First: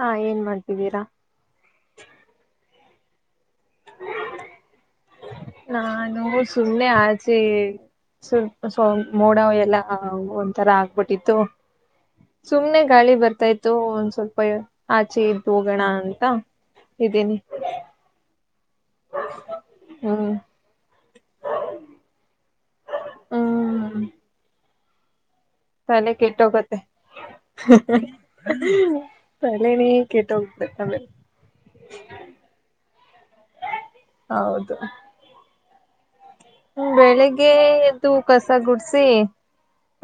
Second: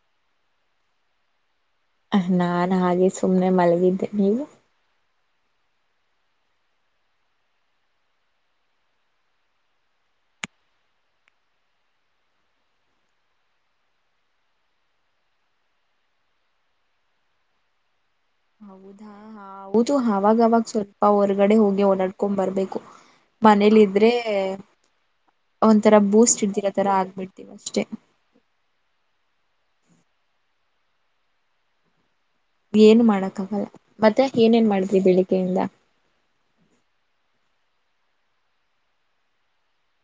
ಹಾ ಏನ್ ಮಾಡ್ತಿದ್ದೀರಾ ನಾನ್ ಹಾಗೆ ಸುಮ್ನೆ ಮಲಗಿದ್ದೆ ನೀವು ನಾನು ಸುಮ್ನೆ ಆಚೆ ಸಲ್ಪ ಮೋಡ ಎಲ್ಲ ಒಂಥರ ಆಗ್ಬಿಟ್ಟಿತ್ತು ಸುಮ್ನೆ ಗಾಳಿ ಬರ್ತಾ ಇತ್ತು ಒಂದ್ ಸ್ವಲ್ಪ ಆಚೆ ಇದ್ದ ಹೋಗೋಣ ಅಂತ ಇದ್ದೀನಿ ಹೌದಾ ಹೌದು ಹ್ಮ್ ಅವಾಗವಾಗ ಸ್ವಲ್ಪ ಹೊರಗಡೆ ಹೋಗಿ ಓಡಾಡ್ಕೊಂಡ್ ಬರ್ಬೇಕು ಮನೇಲಿ ಇದ್ರೆ [inaudible] ಒಂಥರ ತಾನೆ ಬೂಸ್ಟ್ ಇಡ್ದಿರೋ ಕೆಟ್ಟೋಗತ್ತೆ ತರ ಆಗ್ಬಿಡ್ತೀವಿ ಅಷ್ಟೇ [inaudible] ತಲೆ ನೀ ಕೇಟ್ಟ ಹೋಗ್ಬೇಕಮೇಲೆ ಏನು ಮಾಡಕ್ಕ ಆಗಲ್ಲ ಮತ್ತೆ ಏನೇನ್ ಮಾಡಿದ್ವಿ ಬೆಳಿಗ್ಗೆಯಿಂದ ಹ್ಮ ಬೆಳಿಗ್ಗೆ ಎ್ದು ಕಸ ಗುಡ್ಸಿ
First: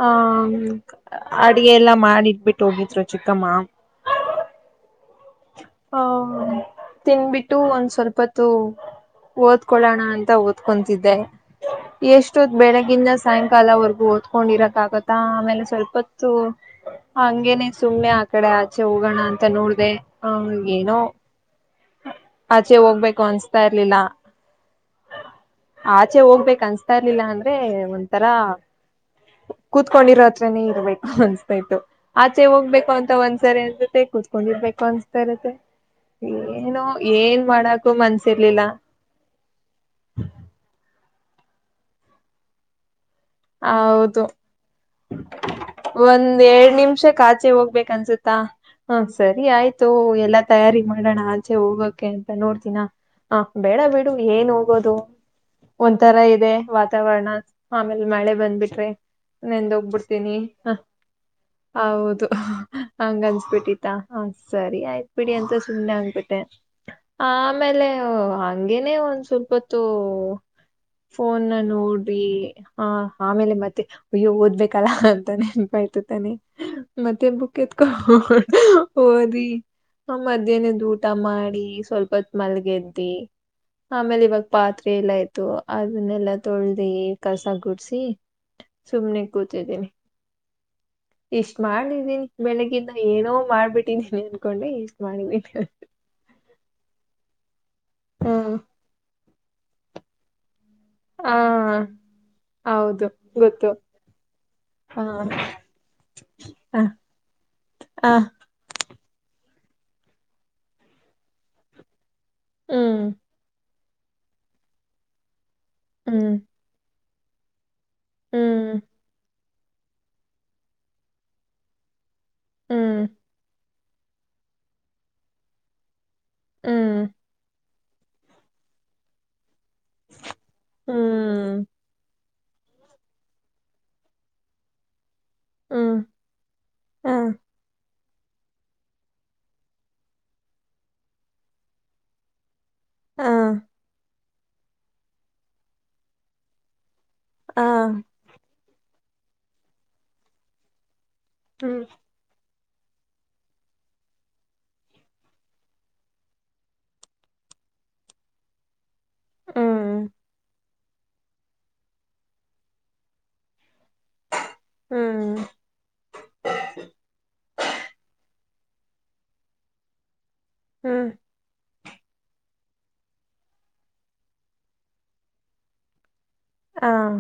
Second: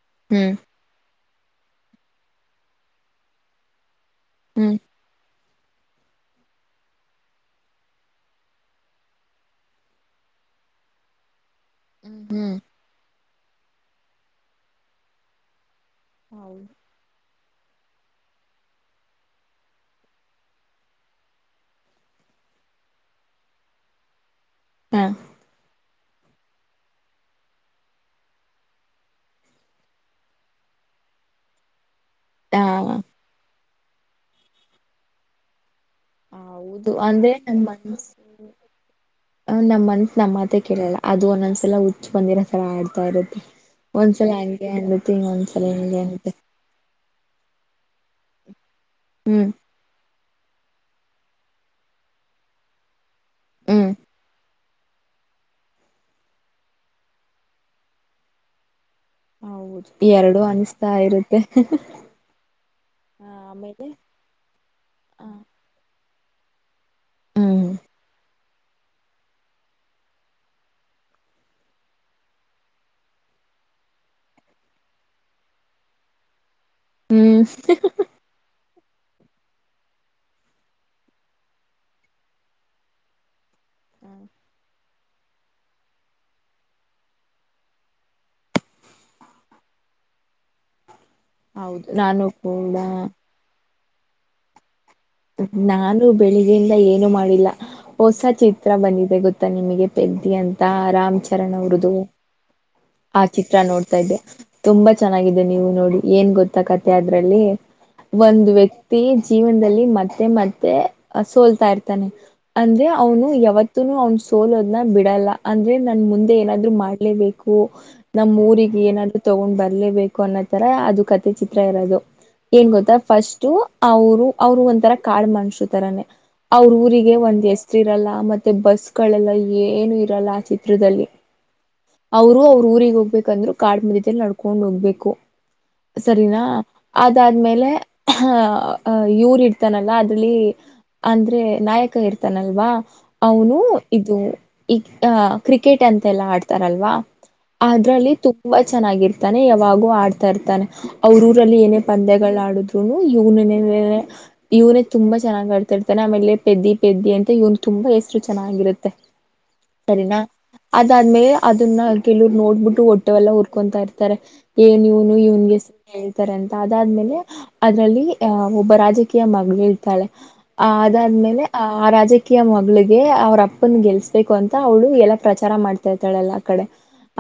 ಹ ಹ್ಮ್ [inaudible] ಅಡಗೆ ಎಲ್ಲಾ ಮಾಡಿಟ್ಬಿಟ್ಟು ಹೋಗಿದ್ರು ಚಿಕ್ಕಮ್ಮ ಹ್ಮ್ ಹ ತಿನ್ಬಿಟ್ಟು ಒಂದ್ ಸ್ವಲ್ಪತ್ತುೂ ಓದ್ಕೊಳ್ಳೋಣ ಅಂತ ಓದ್ಕೊತಿದ್ದೆ [inaudible] ಎಷ್ಟೊತ್ ಹ್ಮ್ ಬೆಳಗ್ಗಿನ್ನದ [inaudible] ಸಾಯಂಕಾಲವರೆಗೂ ಓದ್ಕೊಂಡಿರಕ್ಕ ಆಗುತ್ತ ಆಮೇಲೆ ಸ್ವಲ್ಪ ಸ್ವಲ್ಪ ಹೊತ್ತು ಹಂಗೆ ಹೇನೆ [unintelligible] ಸುಮ್ನೆ ಆ ಕಡೆ ಆಚೆ ಹೋಗೋಣ ಅಂತ ನೋಡ್ದೆ ಹ ಏನೋ ಆಚೆ ಹೋಗ್ಬೇಕು ಅನ್ಸ್ತಾ ಇರ್ಲಿಲ್ಲ ಹಾ ಆಚೆ ಹೋಗ್ಬೇಕ ಅನ್ಸ್ತಾ ಇರ್ಲಿಲ್ಲ ಅಂದ್ರೆ ಒಂಥರಾ ಕೂತ್ಕೊಂಡಿರೋತ್ರನೇ ಇರ್ಬೇಕು ಅನ್ಸ್ತಾ ಇತ್ತು ಆಚೆ ಹೋಗ್ಬೇಕು ಹ ಅಂತ ಒಂದ್ಸರಿ ಅನ್ಸುತ್ತೆ ಕುೂತ್ಕೊಂಡಿರ್ಬೇಕು ಸರುತ್ತೆ ಹೌದು ಅಂದ್ರೆ ನಮ್ ಮನ್ಸ ಮನ್ಸಿರ್ಲಿಲ್ಲ ನಮ್ ಮನ್ಸ ನಮ್ಮತೆ ಕೇಳಲ್ಲ ಅದು ಒಂದೊಂದ್ಸಲ ಹಚ್ಚು ಬಂದಿರ ತರ ಆಡ್ತಾ ಇರುತ್ತೆ ಹೌದು ಒಂದ್ಸಲ ಹಂಗೆ ಅನ್ನುತ್ತೆ ಇನ್ನೊಂದ್ಸಲ ಹಿಂಗೆ ಅನ್ನುತ್ತೆ ಒಂದ್ ಎರಡ್ ನಿಮಿಷ ಹಾಚೆ ಹೋಗ್ಬೇಕ ಅನ್ಸುತ್ತ ಹಾ ಸರಿ ಹ್ಮ್ ಆಯ್ತು ತಯಾರಿ ಮಾಡೋಣ ಆಚೆ ಹೋಗಕ್ಕೆ ಅಂತ ನೋಡ್ತಿನ ಹ ಬೇಡ ಹ್ಮ್ ಬಿಡು ಏನು ಆದು ಒಂಥರ ಇದೆ ವಾತಾವರಣ ಆ ಅಲ್ ಮಳೆ ಬಂದ್ಬಿಟ್ರಿ ಹೌದು ನೆಂದೋಗ್ಬಿಡ್ತೀನಿ ಎರಡು ಅನಿಸ್ತಾ ಇರುತ್ತೆ ಹೌದು ಹಂಗ ಹ ಆಮೇಲೆ ಅನ್ಸ್ಬಿಟ್ಟಿತ್ತ ಹ ಸರಿ ಆಯ್ತ್ ಹ ಬಿಡಿ ಅಂತ ಸುಮಮ್ಮನೆ ಆಗ್ಬಿಟ್ಟ ಅಂತೇ ಹ್ಮ್ ಆಮೇಲೆ ಹಂಗೇನೆ ಒಂದ್ ಸ್ವಲ್ಪತ್ತುೂ ಫೋನ್ ನೋಡ್ರಿ ಹ ಆಮೇಲೆ ಮತ್ತೆ ಅಯ್ಯೋ ಓದ್ಬೇಕಲ್ಲ ಅಂತಾನೆ ನೆನ್ಪಾಯ್ತ ತಾನೆ ಮತ್ತೆ ಹ್ಮ್ ಬುಕ್ ಎತ್ಕ ಓದಿ ಆ ಮಧ್ಯಾಹ್ನದ್ ಊಟ ಮಾಡಿ ಸ್ವಲ್ಪತ್ ಮಲ್ಗೆದ್ದಿ ಆಮೇಲೆ ಇವಾಗ ಪಾತ್ ಆಯ್ತು ಅದನ್ನೆಲ್ಲಾ ತೊಳ್ದಿ ಕಸ ಕುಡ್ಸಿ ಸುಮ್ನೆ ಕೂತಿದ್ದೀನಿ ಇಷ್ಟ್ ನಾನು ಮಾಡಿದೀನಿ ಕೂಡ ಬೆಳಗಿಂದ ಏನೋ ಮಾಡ್ಬಿಟ್ಟ ಅನ್ಕೊಂಡೆ ಮಾಡಿದೀನಿ ನಾನು ಬೆಳಿಗ್ಗೆಯಿಂದ ಏನು ಮಾಡಿಲ್ಲ ಹೊಸ ಚಿತ್ರ ಬಂದಿದೆ ಗೊತ್ತ ನಿಮಗೆ ಪೆದ್ದಿ ಅಂತ ರಾಮ್ ಹ ಚರಣ್ ಅವ್ರದು ಹೌದು ಆ ಚಿತ್ರ ಗೊತ್ತು ನೋಡ್ತಾ ಇದ್ದೆ ತುಂಬಾ ಹ ಚೆನ್ನಾಗಿದೆ ನೀವು ನೋಡಿ ಏನ್ ಗೊತ್ತಾ ಹ ಕತೆೆ ಅದ್ರಲ್ಲಿ ಒಂದು ವ್ಯಕ್ತಿ ಜೀವನ್ ಮತ್ತೆ ಮತ್ತೆ ಮತ್ತೆ ಸೋಲ್ತಾ ಇರ್ತಾನೆ ಅಂದ್ರೆ ಹ್ಮ್ ಅವನು ಯಾವತ್ತು [inaudible] ಯಾವತ್ತೂ ಅವನ್ ಸೋಲೋದನಾ ಬಿಡಲ್ಲ ಅಂದ್ರೆ ನನ್ ಹ್ಮ್ ಮುಂದೆ ಏನಾದ್ರು ಮಾಡ ಮಾಡ್ಲೇಬೇಕು ನಮ್ಮ್ ಹ್ಮ್ ಊರಿಗೆ ಏನಾದ್ರೂ ತೊಗೊಂಡ್ ಬರ ಇಲ್ಲೇ ಬೇಕು ಅನ್ನೋ ತರ ಅದು ಕಥೆ ಚಿತ್ರ ಇರೋದು ಏನ್ ಹ್ಮ್ ಗೊತ್ತಾ ಫಸ್ಟು ಅವರು ಅವರು ಒಂತರ ಕಾಡ್ ಮನುಷ್ರು ತರಾನೆ ಅವ್ರ ಊರಿಗೆ ಒಂದ ಎಸ್ ಇರಲ್ಲ ಮತ್ತೆ ಬಸ್ ಗಳೆಲ್ಲ ಇರಲ್ಲ ಏನು ಇರಲ್ಲ ಆ ಚಿತ್ರದಲ್ಲಿ ಅವ್ರು ಅವ್ರ ಊರಿಗೆ ಹೋಗ್ಬೇಕಂದ್ರು ಕಾಡ ಮಧ್ಯಲ್ಲಿ ನಡ್ಕೊಂಡು ಹೋಗ್ಬೇಕು ಸರಿನಾ ಅದಾದ್ಮೇಲೆ ಹ ಯುವ್ರು ಇರ್ತಾನಲ್ಲ ಅದ್ರಲ್ಲಿ ಅಂದ್ರೆ ನಾಯಕ ಇರ್ತಾನಲ್ವಾ ಅವನು ಇದು ಈಗ ಆಹ ಕ್ರಿಕೆಟ್ ಅಂತೆ ಎಲ್ಲಾ ಆಡ್ತಾರಲ್ವಾ ಅದ್ರಲ್ಲಿ ತುಂಬಾ ಚೆನ್ನಾಗಿರ್ ತಾನೆ ಯಾವಾಗೂ ಆಡ್ತಾ ಇರ್ತಾನೆ ಅವ್ರ ಊರಲ್ಲಿ ಏನೇ ಪಂದ್ಯಗಳ ಆಡುದು ನು ಇವ್ನವೆ [unintelligible] ಇವನೇ ತುಂಬಾ ಚೆನ್ನಾಗ್ ಆಡ್ತಾಇರ್ತಾನೆ ಆಮೇಲೆ ಪೆದ್ದಿ ಪೆದ್ದಿ ಅಂತ ಇವನ್ ತುಂಬಾ ಎಸ್ರು ಚೆನ್ನಾಗಿರುತ್ತೆ ಸರಿನಾ ಅದಾದ್ಮೇಲೆ ಅದನ್ನ ಕೆಲವರು ನೋಡ್ಬಿಟ್ಟು ಹೊಟ್ಟೆವೆಲ್ಲ ಹುರ್ಕೊಂತಾ ಇರ್ತಾರೆ [unintelligible] ಏನ್ ಇವನು ಇವನ್ಗೆ ಹೇಳ್ತಾರೆ ಅಂತ ಅದಾದ್ಮೇಲೆ ಅದ್ರಲ್ಲಿ ಹ ಒಬ್ಬರಾಜೆ ಕ್ಕೆ ಮಗಳು ಇರ್ತಾಳೆ ಆ ಅದಾದ್ಮೇಲೆ ಆ ಆ ರಾಜಕೀಯ ಮಗಳಿಗೆ ಅವ್ರ ಅಪ್ಪನ ಗೆಲ್ಸ್ಬೇಕು ಅಂತ ಅವಳು ಎಲ್ಲ ಪ್ರಚಾರ ಮಾಡ್ತಾರ್ತಾಳಲ್ಲ ಕಡೆ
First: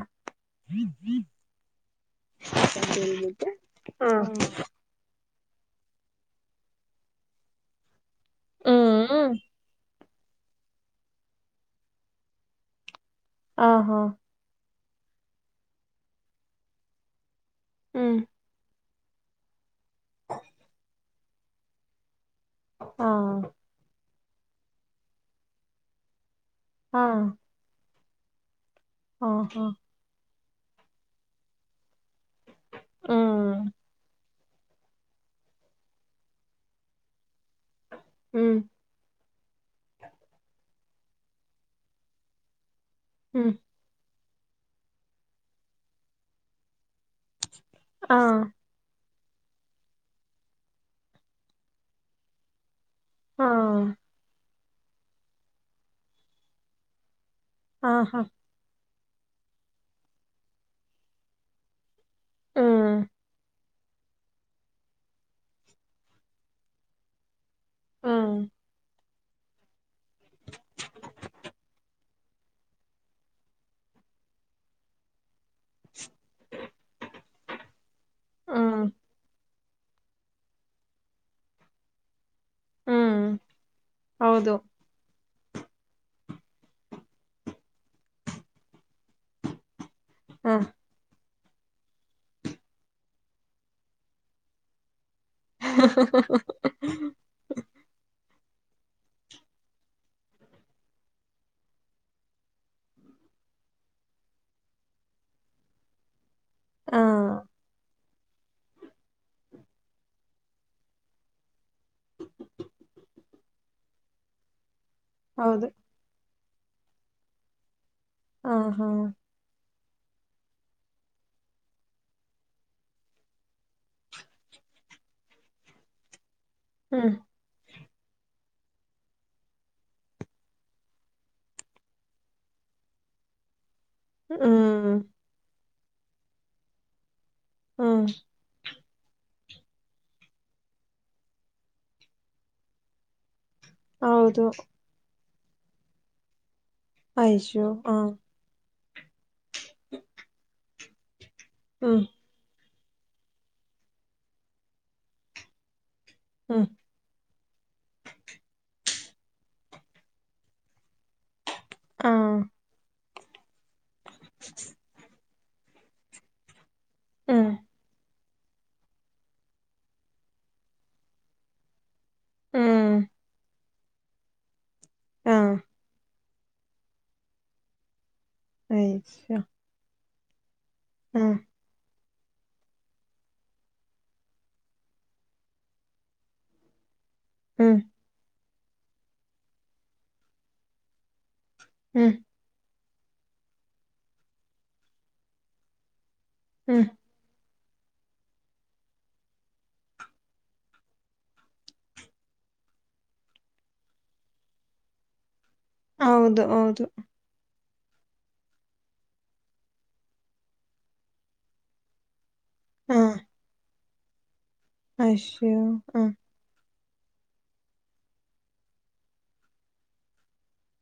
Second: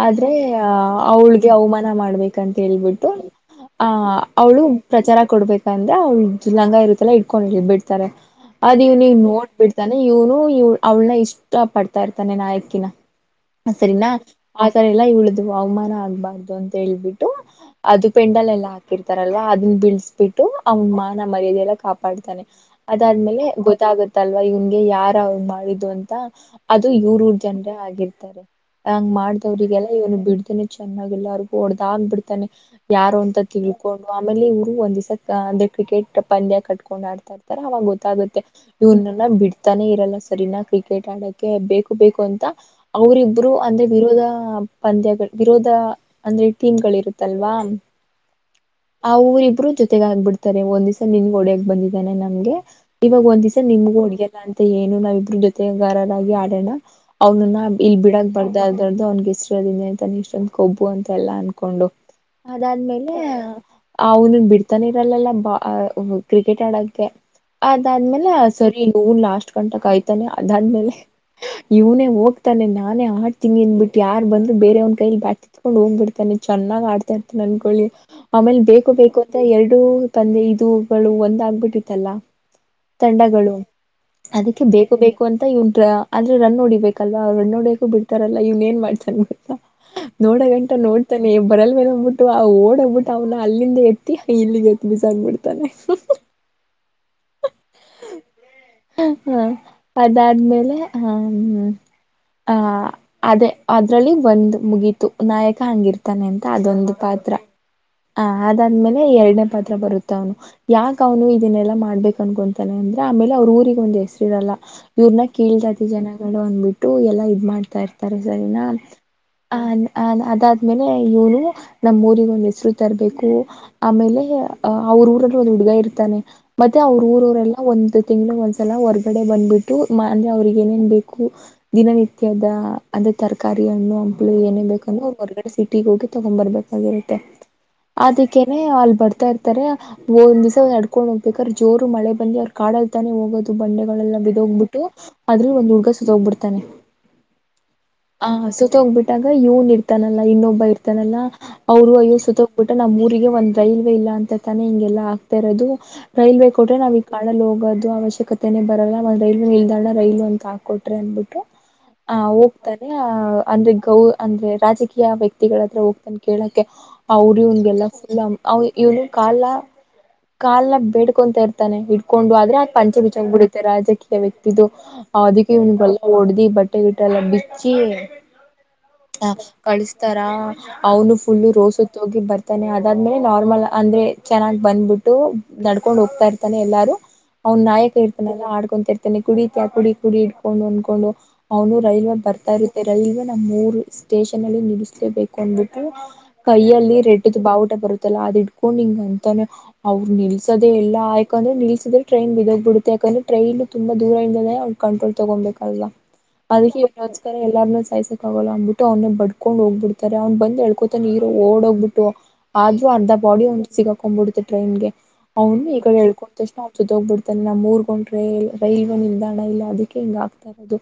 ಆದ್ರೆ ಆ ಅವಳಗೆ ಅವಮಾನ ಮಾಡ್ಬೇಕಂತ ಹೇಳ್ಬಿಟ್ಟು ಚಂದಿರುತ್ತೆ ಆ ಹ್ಮ್ ಅವ್ಳು ಪ್ರಚಾರ ಕೊಡ್ಬೇಕಂದ ಅವ ಲಂಗ ಇರುತ್ತಲ್ಲ ಇಟ್ಕೊಂಡಿ ಗಿಲ್ಬಿಡ್ತಾರೆ ಅದ ಇವ್ ಇವ್ನ್ ಹ್ಮ್ ನೋಡ್ಬ ಬಿಡ್ತಾನ ಇವ್ನು ಇಲ್ ಅವಳನ ಇಷ್ಟ ಪಡ್ತಾಇರ್ತಾನೆ ನಾಯಕಿನ ಆಹಾ ಸರಿನಾ ಸರಿ ಎಲ್ಲ ಉಳಿದು [unintelligible] ಅವಮಾನ ಆಗ್ಬಾರ್ದು ಅಂತ ಹೇಳ್ಬಿಟ್ಟು ಅದು ಹ್ಮ್ ಪೆಂಡಲ್ಲೆಲ್ಲ ಹಾಕಿರ್ತಾರಲ್ ಅದನ್ನನ್ ಬಿಳಸಬಿಟ್ಟು ಅವ್ನ್ ಮ ನ ಮರ್ಯಾದೆ ಎಲ್ಲ ಕಾಪಾಡ್ತಾನೆ ಆ ಅದಾದ್ಮೇಲೆ ಗೊತ್ತಾಗತ್ತೆ ತಲ್ವಾ ಇವನ್ಗೆ ಯಾರ ಅವ್ರು ಮಾಡಿದು ಅಂತ ಅದು ಆ ಇರೂರ್ ಜನ್ರ ಆಗಿರ್ ತರೆ ಹಂಗ ಆಹಾ ಮಾಡ್ದವ್ರರಿಗೆಲ್ಲಾ ಇವನು ಬಿಡ ಚೆನ್ನಾಗಿ ಎಲ್ಲಾರ್ರಿಗೂಡ್ ಆಗ್ ಬಿಡ್ತಾನೆ ಯಾರು ಅಂತ ಹ್ಮ್ ತಿಳ್ಕೊಂಡು ಆಮೇಲೆ ಇವ್ರು ಒಂದ ದಿಸಾಕ್ ಕ್ರಿಕೆಟ್ ಪಂದ್ಯ ಕಟ್ಕೊಂಡ್ ಆಡ್ತಾರೆ ರ ಅವಾಗ ಗೊತ್ತಾಗುತ್ತೆ ಹ್ಮ್ ಇವನ್ನೆಲ್ಲ ಬಿಡ್ತಾನೆ ಇರಲ್ಲ ಸರಿನಾ ಕ್ರಿಕೆ ಕೆಟಾಡಕ್ಕೆ ಬೇಕು ಬೇಕು ಅಂತ ಅವರಿಬ್ರು ಹ್ಮ್ ಅಂದ್ರೆ ವಿರೋಧ ಪಂದ್ಯಗಳು ವಿರೋಧ ಅಂದ್ರೆ ಟೀಮ್ ಗಳು ಇರುತ್ತಲ್ವಾ ಹ್ಮ ಆ ಆ ಅವರಿಬ್ಬರೂ ಜೊತೆಗ ಆಗ್ಬಿಡ್ತಾರೆ [unintelligible] ಒಂದ್ ದಿವಸ [unintelligible] ನಿನ್ ಒಡಾಗ ಬಂದಿದ್ದಾನನೆ ನಮ್ಗೆ ಇವಾಗ ಆ ಒಂದ್ಸ ನಿಮಗೂ ಹಡುಗೆಲ್ಲ ಅಂತ ಮತ್ತೆ [unintelligible] ಏನು ನಾವಿಬ್ರು ಜೊತೆಗಾರರಾಗಿ ಆಡೋಣ ಅವನನ್ನ ಇಲ್ಲಿ ಆಹಾ ಬಿಡಕ್ ಬಾರ್ದ ಅವನ್ ಗೆ ಇಷ್ಟದ ಅಂತಾನ ಇಷ್ಟೊಂದ ಕೊಬ್ಬು ಅಂತ ಎಲ್ಲ ಅನ್ಕೊಂಡು ಹ್ಮ್ ಅದಾದ್ಮೇಲೆ ಅವನನ್ ಬಿಡ್ತಾನೆ ಇರಲ್ಲಲ್ಲ [unintelligible] ಕ್ರಿಕೆಟ್ ಆಡಕ್ಕೆ ಅದಾದ್ಮೇಲೆ ಹ್ಮ್ ಸರಿ ಹೂನ್ ಲಾಸ್ಟ್ ಗಂಟ ಕಾಯ್ತಾನೆ ಅದಾದ್ಮೇಲೆ ಇವ್ನೇ ಹೋಗ್ತಾನೆ ನಾನೇ ಆಡ್ತೀಂಗಿ ಅನ್ಬಿಟ್ಟು ಯಾರ ಬಂದ್ರರು ಬೇರೆ ಅವನ್ ಕೈಲಿ ಬಾಟ್ [unintelligible] ಹೋಗ್ ಬಿಡ್ತೇನೆ ಚೆನ್ನಾಗ್ ಆಡ್ತೇನೆ ನನ್ಕೊಳ್ಳಿ ಆಮೇಲೆ ಹ್ಮ್ ಬೇಕು ಬೇಕು ಅಂತ ಎರಡು ಟ [unintelligible] ಪ್ಪಂದೆ ಇದುಗಳು ಒಂದ ಆಗ್ಬಿಟ್ಟಿತ್ತಲ್ಲ ಹ್ಮ್ ತಂಡಗಳು ಹೌದು ಅದಕ್ಕೆ ಬೇಕು ಬೇಕು ಅಂತ ಇವ್ ಆದ್ರೆ ರನ್ ಹೋಡಿಬೇಕಲ್ಲ ರನ್ ಹೋಡಿಯಕು ಬಿಡ್ತಾರಲ್ಲ ಇವ್ನ್ ಏನ್ ಮಾಡ್ತ ಗತ್ತಾ [unintelligible] ನೋಡ ಹ ಗಂಟ ನೋಡ್ತ ಬರಲ್ವೇನೋ ಅಂದ್ಬುಟ್ಟು ಆ ಓಡೋಗಬಿಟ್ಟು ಅವ್ನ ಅಲ್ಲಿಂದ ಎತ್ತಿ ಇಲ್ಲಿಗೆ ಎತ್ತಿ ಬಂದ್ಬಿಡ್ತಾನೆ [inaudible] ಹ ಅದಾದ್ಮೇಲೆ ಹ್ಮ್ ಅಹ ಅದೇ ಅದ್ರಲ್ಲಿ ಒಂದ್ ಮುಗೀತು ನಾಯಕ ಹಂಗಿರ್ತಾನೆ ಎಂತ ಅದೊಂದು ಆ ಪಾತ್ರ ಹ ಅದಾದ್ಮೇಲೆ ಎರಡನೇ ಪತ್ ಹತ್ರ ಬರುತ್ತ ಅವನು ಯಾಕ ಅವನು ಇದನ್ನೆಲ್ಲಾ ಮಾಡ್ಬೇಕ ಅನ್ಕೊತಾನೆ ಅಂದ್ರೆ ಆಮೇಲೆ ಅವ್ರ ಊರಿಗೆ ಒಂದ್ ಹೆಸರು ಇರಲ್ಲ ಇವ್ರನ್ನ ಹೌದು ಕೇಳ್ತತಿ ಜನ ಡ ಅಂದ್ಬಿಟ್ಟು ಎಲ್ಲಾ ಇದ್ ಮಾಡ್ತಾರೆ ಸರ ಸರಿನಾ ಆಹಾ ಆ ಅ ಅದಾದ್ಮೇಲೆ ಇವನು ನಮ್ಮ್ ಊರಿಗೆ ಒಂದು ಹೆಸರು ತರಬೇಕು ಆಮೇಲೆ ಅಹ ಅವ್ರ ಊರಲ್ಲಿ ಒಂದು ಹುಡುಗ ಇರ್ತಾನೆ ಮತ್ತೆ ಅವ್ರ ಹ್ಮ್ ಊರರೆಲ್ಲ ಒಂದು ತಿಂಗಳ ಒಂದ್ಸಲ ಹೊರ್ಗಡೆ ಬಂದ್ಬಿಟ್ಟು ಅಂದ್ರೆ ಅವ್ರಿಗೆ ಏನೇನ್ ಬೇಕು ದಿನನಿತ್ಯದ ಅಂದ್ರೆ ತರಕಾರಿ ಹಣ್ಣು ಹಂಪ್ಲು ಏನೇ ಬೇಕ ಅ ಹ್ಮ್ ಒ ಹೊರಗಡೆ ಸಿ ಗ [unintelligible] ಹೋಗಿ ತಗೊ ಬರ್ಬೇಕಾಗಿರುತ್ತೆ ಹ್ಮ್ ಅದಕ್ಕೇನೆ ಅಲ್ [unintelligible] ಒಂದಿಸ ನಡ್ಕೊಂಡ್ ಹೋಗ್ಬೇಕಾದ್ರೆ ಜೋರು ಮಳೆ ಬಂದಿ ಅವ್ರ ಕಾಡಲ್ ತಾನೆ ಹೋಗೋದ ಬಂಡೆಗಳೆಲ್ಲ ಹೌದು ಬಿದೋಗ್ಬಿಟ್ಟು ಅದ್ರ ಒಂದು ಹುಡುಗ ಸೊತೋಗ್ಬಿಡ್ತಾನೆ ಆಯೋ ಪಾ ಹೋಗ್ಬಿಟ್ಟಾಗ ಇವನ್ ಇರ್ತಾನಲ್ಲಾ ಇನ್ನೊಬ್ಬ ಇರ್ತಾನಲ್ಲಾ ಅವರು ಅಯ ಸೋತ್ ಅಂದ್ಬು ನಮ್ಮ್ ಊರಿಗೆ ಒಂದ್ ರೈಲ್ವೆ ಇಲ್ಲ ಅಂತ ತಾನೆ ಹಿಂಗೆಲ್ಲಾ ಆಗ್ತಾ ಇರೋದು ರೈಲ್ವೆ ಕೊಟ್ರೆ ನಾವ ಈ ಆಳಲ್ [unintelligible] ಹೋಗೋದು ಅವಶ್ಯಕತೆನನೆ ಬರಲ್ಲ ಒಂದ್ ರೈಲ್ ನಿಲ್ದಾಣ ರೈಲು ಅಂತ ಹಾಕೊಟ್ರೆ ಅನ್ಧಬಿಟು ಹ ಹೋಗ್ತಾನೆ ಅಂದ್ರೆ ಗೌ ಅಂದ್ರೆ ರಾಜಕೀಯ ವ್ಯಕ್ತಿಗಳತ್ರ ಹೋಗ್ತಾನೆ ಕೇಳಕ್ಕೆ ಅವ್ರ ಅವ್ಗೆಲ್ಲ ಫುಲ್ ಅವ ಇವನು ಕಾಲ ಕಾಲ ಬೇಡ್ಕೊಂತ ಇರ್ತಾನೆ ಇ ಕೊಂಡು ಆದ್ರೆ ಆ ಪಂಚೆ ಬಿಚೂ ರಾಜಕೀಯ ವ್ಯಕ್ತಿದು ಅದಕ್ಕೆ ಇವನು ಬಲ್ಲ ಹೊಡ್ದಿ ಬಟ್ಟೆ ಗಿಟ್ಟ ಎಲ್ಲ ಬಿಚ್ಚಿ [inaudible] ಅಯಾ [unintelligible] ತರಾ [inaudible] ಅವನು ಫುಲ್ಲು ರೋಸ ತಗಿ [unintelligible] ಬರ್ತಾನೆ ಅದಾದ್ಮೇಲೆ ನಾರ್ಮಲ್ ಅಂದ್ರೆ ಚೆನ್ನಾಗಿ ಬಂದ್ಬಿಟ್ಟು ನಡ್ಕೊಂಡ್ ಹೋಗ್ತಾ ಇರ್ತಾನೆ ಎಲ್ಲಾರು ಅವ್ನ ನಾಯಕ ಇರ್ತಾನೆಲ್ಲಾ ಆಡ್ [unintelligible] ಇರ್ತಾನೆ ಕುಡಿತ ಕುಡಿ ಕುಡಿ ಇಡ್ಕೊಂಡು ಅಂದಕೊಂಡು ಅವನು ರೈಲ್ವೆ ಬರ್ತಾ ಇ ರೈಲ್ವೆ ನಮ್ಮ್ ಮೂರು ಸ್ಟೇಷನ್ ಅಲ್ಲಿ ನಿಲ್ಲಿಸಲೇಬೇಕು ಅನ್ಬಿಟ್ಟು ಕೈಯಲ್ಲಿ ರೆಡ್ದು ಬಾ ಬರುತ್ತಲ್ಲ ಅದ್ ತಕೊಂಡ್ ಹಿಂಗ ಅಂತಾನೆ ಅವ್ರು ನಿಲ್ಸದೆ ಎಲ್ಲಾಯ್ಕಂದ್ರೆ ನಿಲ್ಸದ್ರ ಟ್ರೈನ್ ಬಿದೋಗ್ ಬಿಡುತ್ತೆ ಯಾಕಂದ್ರೆ ಟ್ರೈನ್ನು ತುಂಬ ದೂರ ಇದಾನೇ ಅವ್ರು ಕಂಟ್ರೋಲ್ ತಗೊಂಬಬೇಕು ಅಲ್ವಾ ಅದಕ್ಕೆ ಇವರಿಗೋಸ್ಕರ ಎಲ್ ಸಾಯ್ಸಕಕ್ ಗಲ್ಲ ಅಂದಬಟ್ಟು ಅವ್ ಬಡ್ಕೊಂಡ್ ಹೋಗ್ಬಿಡ್ತ ಅವ್ನ್ ಬಂದ್ ಎಳ್ಕೊತಾನ ಹೀರೋ ಓಡೋಗ್ಬಿಟ್ಟು ಆದ್ರೂ ಆರ್ ಸಿಗಾಕೋನ್ಬುಡ್ತೀನ್ ಟ್ರೈನ್ ಗೆ ಅವ್ನು ಈಕಡೆ ಹೇಳ್ಕೊಂಡ್ ತಕ್ಷಣ ಜೊತೋಗ್ಬಿಡ್ತಾನೆ ನಮ್ಮೂರ್ಗೊಂದ್ ಟ್ರೇಲ್ ರೈಲ್ವೆ ನಿಲ್ದಾಣ ಇಲ್ಲ ಅದಕ್ಕೆ ಹಿಂಗ್ ಆಗ್ತಾ ಇರೋದು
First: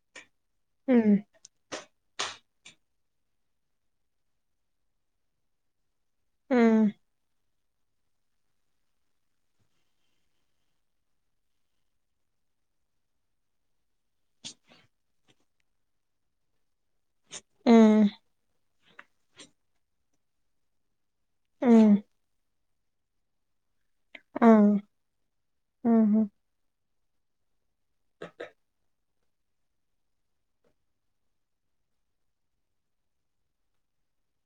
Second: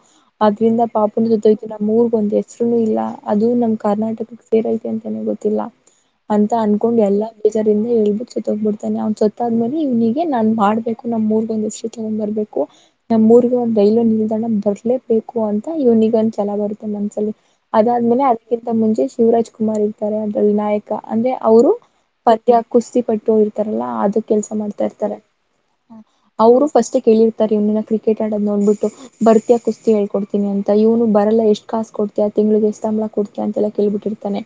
ಅದ್ರಿಂದ ಪಾಪುನ್ ಜೊತೆ ಈತರ [unintelligible] ನಮ್ಮೂರು ಒಂದ್ ಹೆಸ್ರು ಇಲ್ಲ ಅದು ನಮ್ ಕರ್ನಾಟಕ್ ಸೇರೈತೆ ಅಂತಾನೇ ಗೊತ್ತಿಲ್ಲ ಅಂತ ಅನ್ಕೊಂಡ್ ಎಲ್ಲಾ ಬೇಜಾರಿಂದ ಹೇಳ್ಬುಟ್ ಸತೋಗ್ಬಿಡ್ತಾನೆ ಅವ್ನ್ ಸೊತ್ತಾದ್ಮೇಲೆ ಇವ್ನಿಗೆ ನಾನ್ ಮಾಡ್ಬೇಕು ನಮ್ಮೂರ್ಗೊಂದು ಹೆಸ್ರು ತಗೊಂಡ್ ಬರ್ಬೇಕು ನಮ್ಮೂರ್ಗೆ ಒಂದ್ ರೈಲ್ವೆ ನಿಲ್ದಾಣ ಬರ್ಲೇಬೇಕು ಅಂತ ಇವ್ನಿಗೆ ಒಂದ್ ಚಲ ಬರುತ್ತ ಮನ್ಸಲ್ಲಿ ಅದಾದ್ಮೇಲೆ ಅದಕ್ಕೆ ತ ಮುಂಚೆ ಶಿವರಾಜ್ ಕುಮಾರ್ ಇರ್ತಾರೆ ಅದ್ರಲ್ಲಿ ನಾಯಕ ಅಂದ್ರೆ ಅವರು ಕುಸ್ತಿಪಟ್ಟು ಇರ್ತಾರೆ ಎಲ್ಲ ಅದು ಕೆಲ್ಸ ಮಾಡ್ತಾ ಇರ್ತಾರೆ ಅವ್ರು ಫಸ್ಟ್ ಕೇಳಿರ್ತಾರೆ ಇವ್ನ ಕ್ರಿಕೆಟ್ ಆಡೋದ್ ನೋಡ್ಬಿಟ್ಟು ಬರ್ತ್ಯಾ ಕುಸ್ತಿ ಹಳ್ಕೊಡ್ತೀನಿ ಅಂತ ಇವ್ನು ಬರಲ್ಲ ಎಷ್ಟ್ ಕಾಸ್ ಕೊಡ್ತ್ಯಾ ತಿಂಗ್ಳಿಗೆ ಎಷ್ಟ್ ಸಂಬ್ಳಾ ಕೊಡ್ತ್ಯಾ ಅಂತೆಲ್ಲ ಕೇಳ್ಬಿಟ್ಟಿರ್ತಾನೆ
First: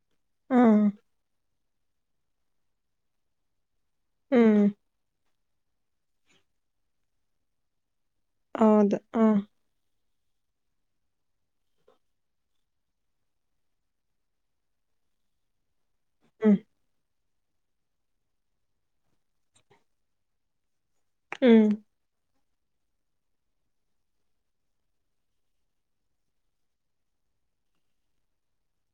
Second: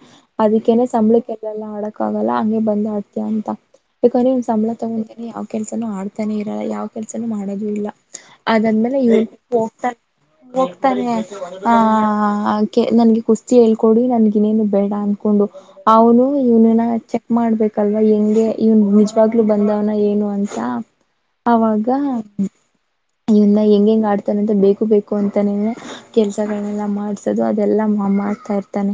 ಅದಕ್ಕೆನೆ ಸಂಬಳಕ್ಕೆ ಅದೆಲ್ಲ ಆಡಕ್ಕಾಗಲ್ಲ ಹಂಗೆ ಬ [unintelligible] ಹಡ್ಂತಾತ [unintelligible] ಬೇಕಂದ್ರೆ ಇನ್ ಸಂಬ್ [unintelligible] ತಗೊಂತಿನಿ ಹ ಕೆಲ್ಸನು ಆಡ್ತಾನೆ ಇರಲ್ಲ ಯಾವ್ ಕೆಲ್ಸನು ಮಾಡೋದು ಇಲ್ಲ ಅದಾದ್ಮೇಲೆ ಇವ್ ಹೋಗ್ತ ಹೋಗ್ತಾನೆ ಆ ಆಗ್ಗೆ ನನ್ಗೆ ಕುಸ್ತಿ ಹೇಳ್ಕೊಡು ನನ್ಗಿನ್ನೇನು ಬೇಡ ಅನ್ಕೊಂಡು [inaudible] ಅವ್ನು ಇವ್ನುನ್ನ ಚೆ ಮಾಡ್ಬೇಕು ಕಲ್ವಾ [unintelligible] ಹೆಂಗೆ ಇವನ್ ನಿಜವಾಗ್ಲುೂ ಬಂದವ್ನ ಏನು ಅಂತ [inaudible] ಅವಾಗ ಇನ್ನ ಹೆಂಗ ಹೆಂಗ್ ಆಡ್ತಾನೆ ಅಂತ ಬೇಕು ಬೇಕು ಅಂತಾನೇನೆ ಕೆಲ್ಸಗಳೆಲ್ಲ ಮಾಡ್ಸೋದು ಅದೆಲ್ಲಾ ಮಾ ಮಾಡ್ತಾ ಇರ್ತಾನೆ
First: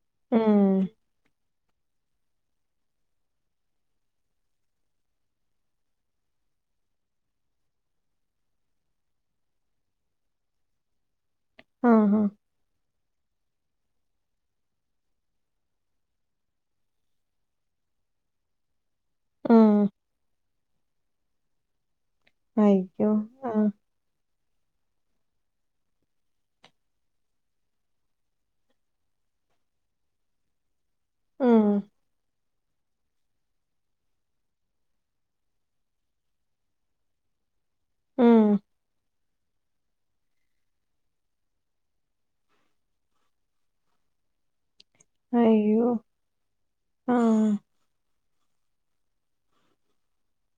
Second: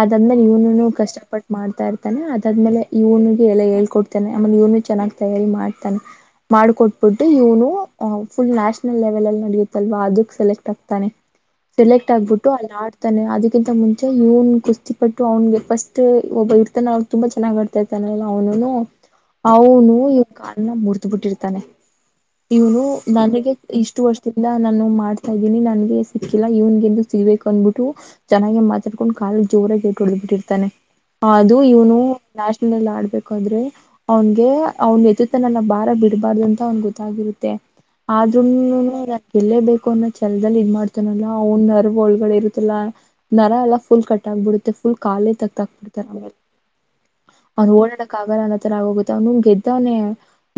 ಅದಾದ್ಮಲೆ ಇವ್ನುನು ಕಷ್ಟಪಟ್ ಮಾಡ್ತಾ ಇರ್ತಾನೆ ಅದಾದ್ಮೇಲೆ ಇವನಿಗೆ ಎಲ್ಲ ಹೇಳ್ಕೊಡ್ತಾನೆ ಆಮೇಲೆ ಇವ್ನು ಚೆನ್ನಾಗ್ ತಯಾರಿ ಮಾಡ್ತಾನೆ ಮಾಡ್ಕೊಟ್ಬಿಟ್ಟು ಇವನು ಫುಲ್ ನ್ಯಾಷನಲ್ ಲೆವೆಲ್ ಅಲ್ಲಿ ನಡೆಯುತ್ತಲ್ವಾ ಅದಕ್ ಸೆಲೆಕ್ಟ್ ಆಗ್ತಾನೆ ಸೆಲೆಕ್ಟ್ ಆಗ್ಬಿಟ್ಟು ಅಲ್ಲಿ ಆಡ್ ತಾನೆ ಅದಕ್ಕಿಂತ ಮುಂಚೆ ಇವ್ನ್ ಕುಸ್ತಿಪಟ್ಟು ಅವನ್ಗೆ ಫಸ್ಟ್ ಒಬ್ಬ ಇರ್ತಾನೆ ಅವ್ರು ತುಂಬಾ ಚೆನ್ನಾಗ್ ಆಡ್ತಾ ಇರ್ತಾನೆ ಅವನುನೂ [inaudible] ಅವ್ನು ಇವ್ನ್ ಕಾಲ್ನ ಮುರ್ ದ್ [unintelligible] ಬುಟ್ಟಿರ್ತಾನೆ ಇವನು ನನಗೆ ಇಷ್ಟು ವರ್ಷ [inaudible] ನಾನು ಮಾಡ್ತಾ ಇದ್ದೀನಿ ನನ್ಗೆ ಸಿಕ್ಕಿಲ್ಲ ಇವ್ನ್ಗೆಂದು ಸಿಗ್ಬೇಕು ಅನ್ಬಿಟ್ಟು ಚೆನ್ನಾಗ ಮಾತಾಡ್ಕೊಂಡು ಕಾಲ ಜೋರಾಗ ಇಟ್ ಹೊಡಬಿಟ್ಟಿರ್ತಾನೆ ಅದು ಇವನು ನ್ಯಾಷನಲ್ಲ್ಲಿ ಆಡ್ಬೇಕಾದ್ರೆ ಅವನ್ಗೆ ಅವ್ನ್ ಎತ್ತುತ್ತ ನನ್ನ ಭಾರ ಬಿಡ್ಬಾರ್ದ ಅಂತ ಅವನ್ ಗೊತ್ತಾಗಿರುತ್ತೆ [inaudible] ಎಲ್ಲೇ ಬೇಕು ಅನ್ನೋ ಛಲದಲ್ಲಿ ಇದ ಮಾಡ್ತಾನಲ್ಲ ಅವ್ ನಾರ್ವ ಒಳಗಡೆ ಇರುತ್ತಲ್ಲಾ ನರ ಎಲ್ಲಾ ಫುಲ್ ಕಟ್ ಆಗ್ಬಿಡುತ್ತೆ ಫುಲ್ ಕಾಲೆ ತಗ್ದಕ್ಬಿಡ್ತಾರೆ ಅವ್ರು ಓಡಾ ಕಾಗ ಅನ್ನ ತರ ಆಗೋಗುತ್ತೆ ಅವ್ನು ಗೆದ್ದವನೆ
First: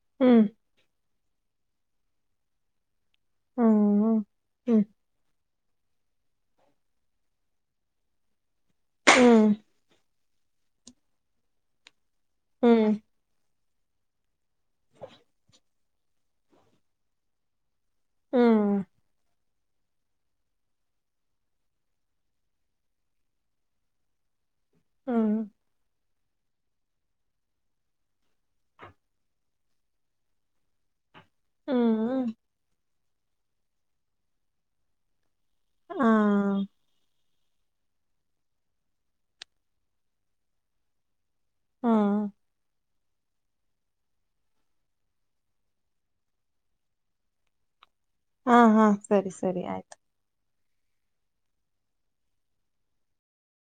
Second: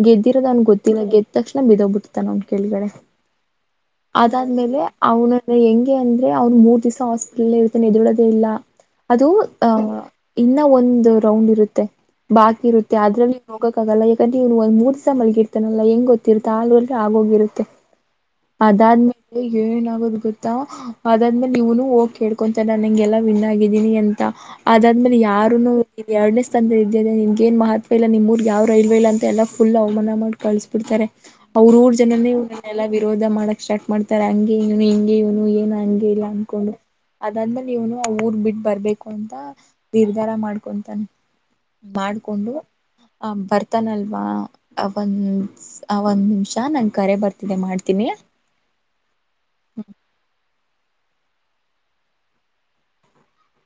ಗೆದ್ದರೋ ಅವ್ನಿಗೆ ಗೊತ್ತಿಲ್ಲ ತಕ್ಷಣ ಬಿದ್ದೋಗ್ಬಟ್ಟು ಕೆಳಗಡೆ ಅದಾದ್ಮೇಲೆ ಅವನ ಹೆಂಗೆ ಅಂದ್ರೆ ಅವ್ನು ಮೂರ್ ದಿಸಾ ಹಾಸ್ಪಿಟಲ್ ಇರ್ತಾನೆ ಎದೋಲೊದೇ ಇಲ್ಲ ಅದು ಆಹ ಇನ್ನ ಒಂದು ರೌಂಡ್ ಇರುತ್ತೆ ಬಾಕಿ ಇರುತ್ತೆ ಅದ್ರಲ್ಲಿ ಹೋಗಕ್ಕಾಗಲ್ಲ ಯಾಕಂದ್ರ ಇವನು ಒಂದ ಮೂರು ದಿಸ ಮಲಗಿರ್ತಾನಲ್ಲ ಹೆಂಗ ಗೊತ್ತಿರ್ತ ಆಳ್ ಆಗೋಗಿರುತ್ತೆ ಅದಾದ್ಮೇಲೆ ಏನ ಆಗೋದ್ ಗೊತ್ತಾ ಅದಾದ್ಮೇಲೆ ನೀವನು ಹೋಗಿ ಕೇಳ್ಕೊಂತಾರೆ ನಾನಂಗೆಲ್ಲಾ ವಿನ್ ಆಗಿದ್ದೀನಿ ಅಂತ ಅದಾದ್ಮೇಲೆ ಯಾರುನು ಇದು ಎರಡನೇ ಸ್ಥಾನದಲ್ಲಿ ಇದ್ಯಾ ನಿಮ್ಗೇನ್ ಮಹತ್ವ ಇಲ್ಲ ನಿಮ್ಮ ಊರ್ರಿಗೆ ಯಾವ್ ರೈಲ್ವೆ ಇಲ್ಲ ಅಂತ ಎಲ್ಲ ಫುಲ್ ಅವಮಾನ ಮಾಡಿ ಕಳ್ಸ್ಬಿಡ್ತಾರೆ ಅವ್ರ ಊರ್ ಜನೇ ಇಲ್ಲ ವಿರೋಧ ಮಾಡಕ್ ಸ್ಟಾರ್ಟ್ ಮಾಡ್ತಾರೆ ಹಂಗೆ ಹಗೆ ಇ ನೀ ಏನ ಹಂಗೆ ಇಲ್ಲ ಅನ್ಕೊಂಡು ಅದಾದ್ಮೇಲೆ ಇವನು ಆ ಊರ್ ಬಿಟ್ಟ ಬರ್ಬೇಕು ಅಂತ ನಿರ್ಧಾರ ಮಾಡ್ಕೊಂತಾನೆ ಹಾ ಮಾಡ್ಕೊಂಡು ಹ ಬರ್ತಾನಲ್ವಾ ಅವನ್ ಅವನ್ ನಿಮಿಷ ನಂಗೆ ಕರೆ ಬರ್ತಿದೆ ಮಾಡ್ತ ಹಾ ಹಾ ಸರಿ ಸರಿ ಆಯ್ತು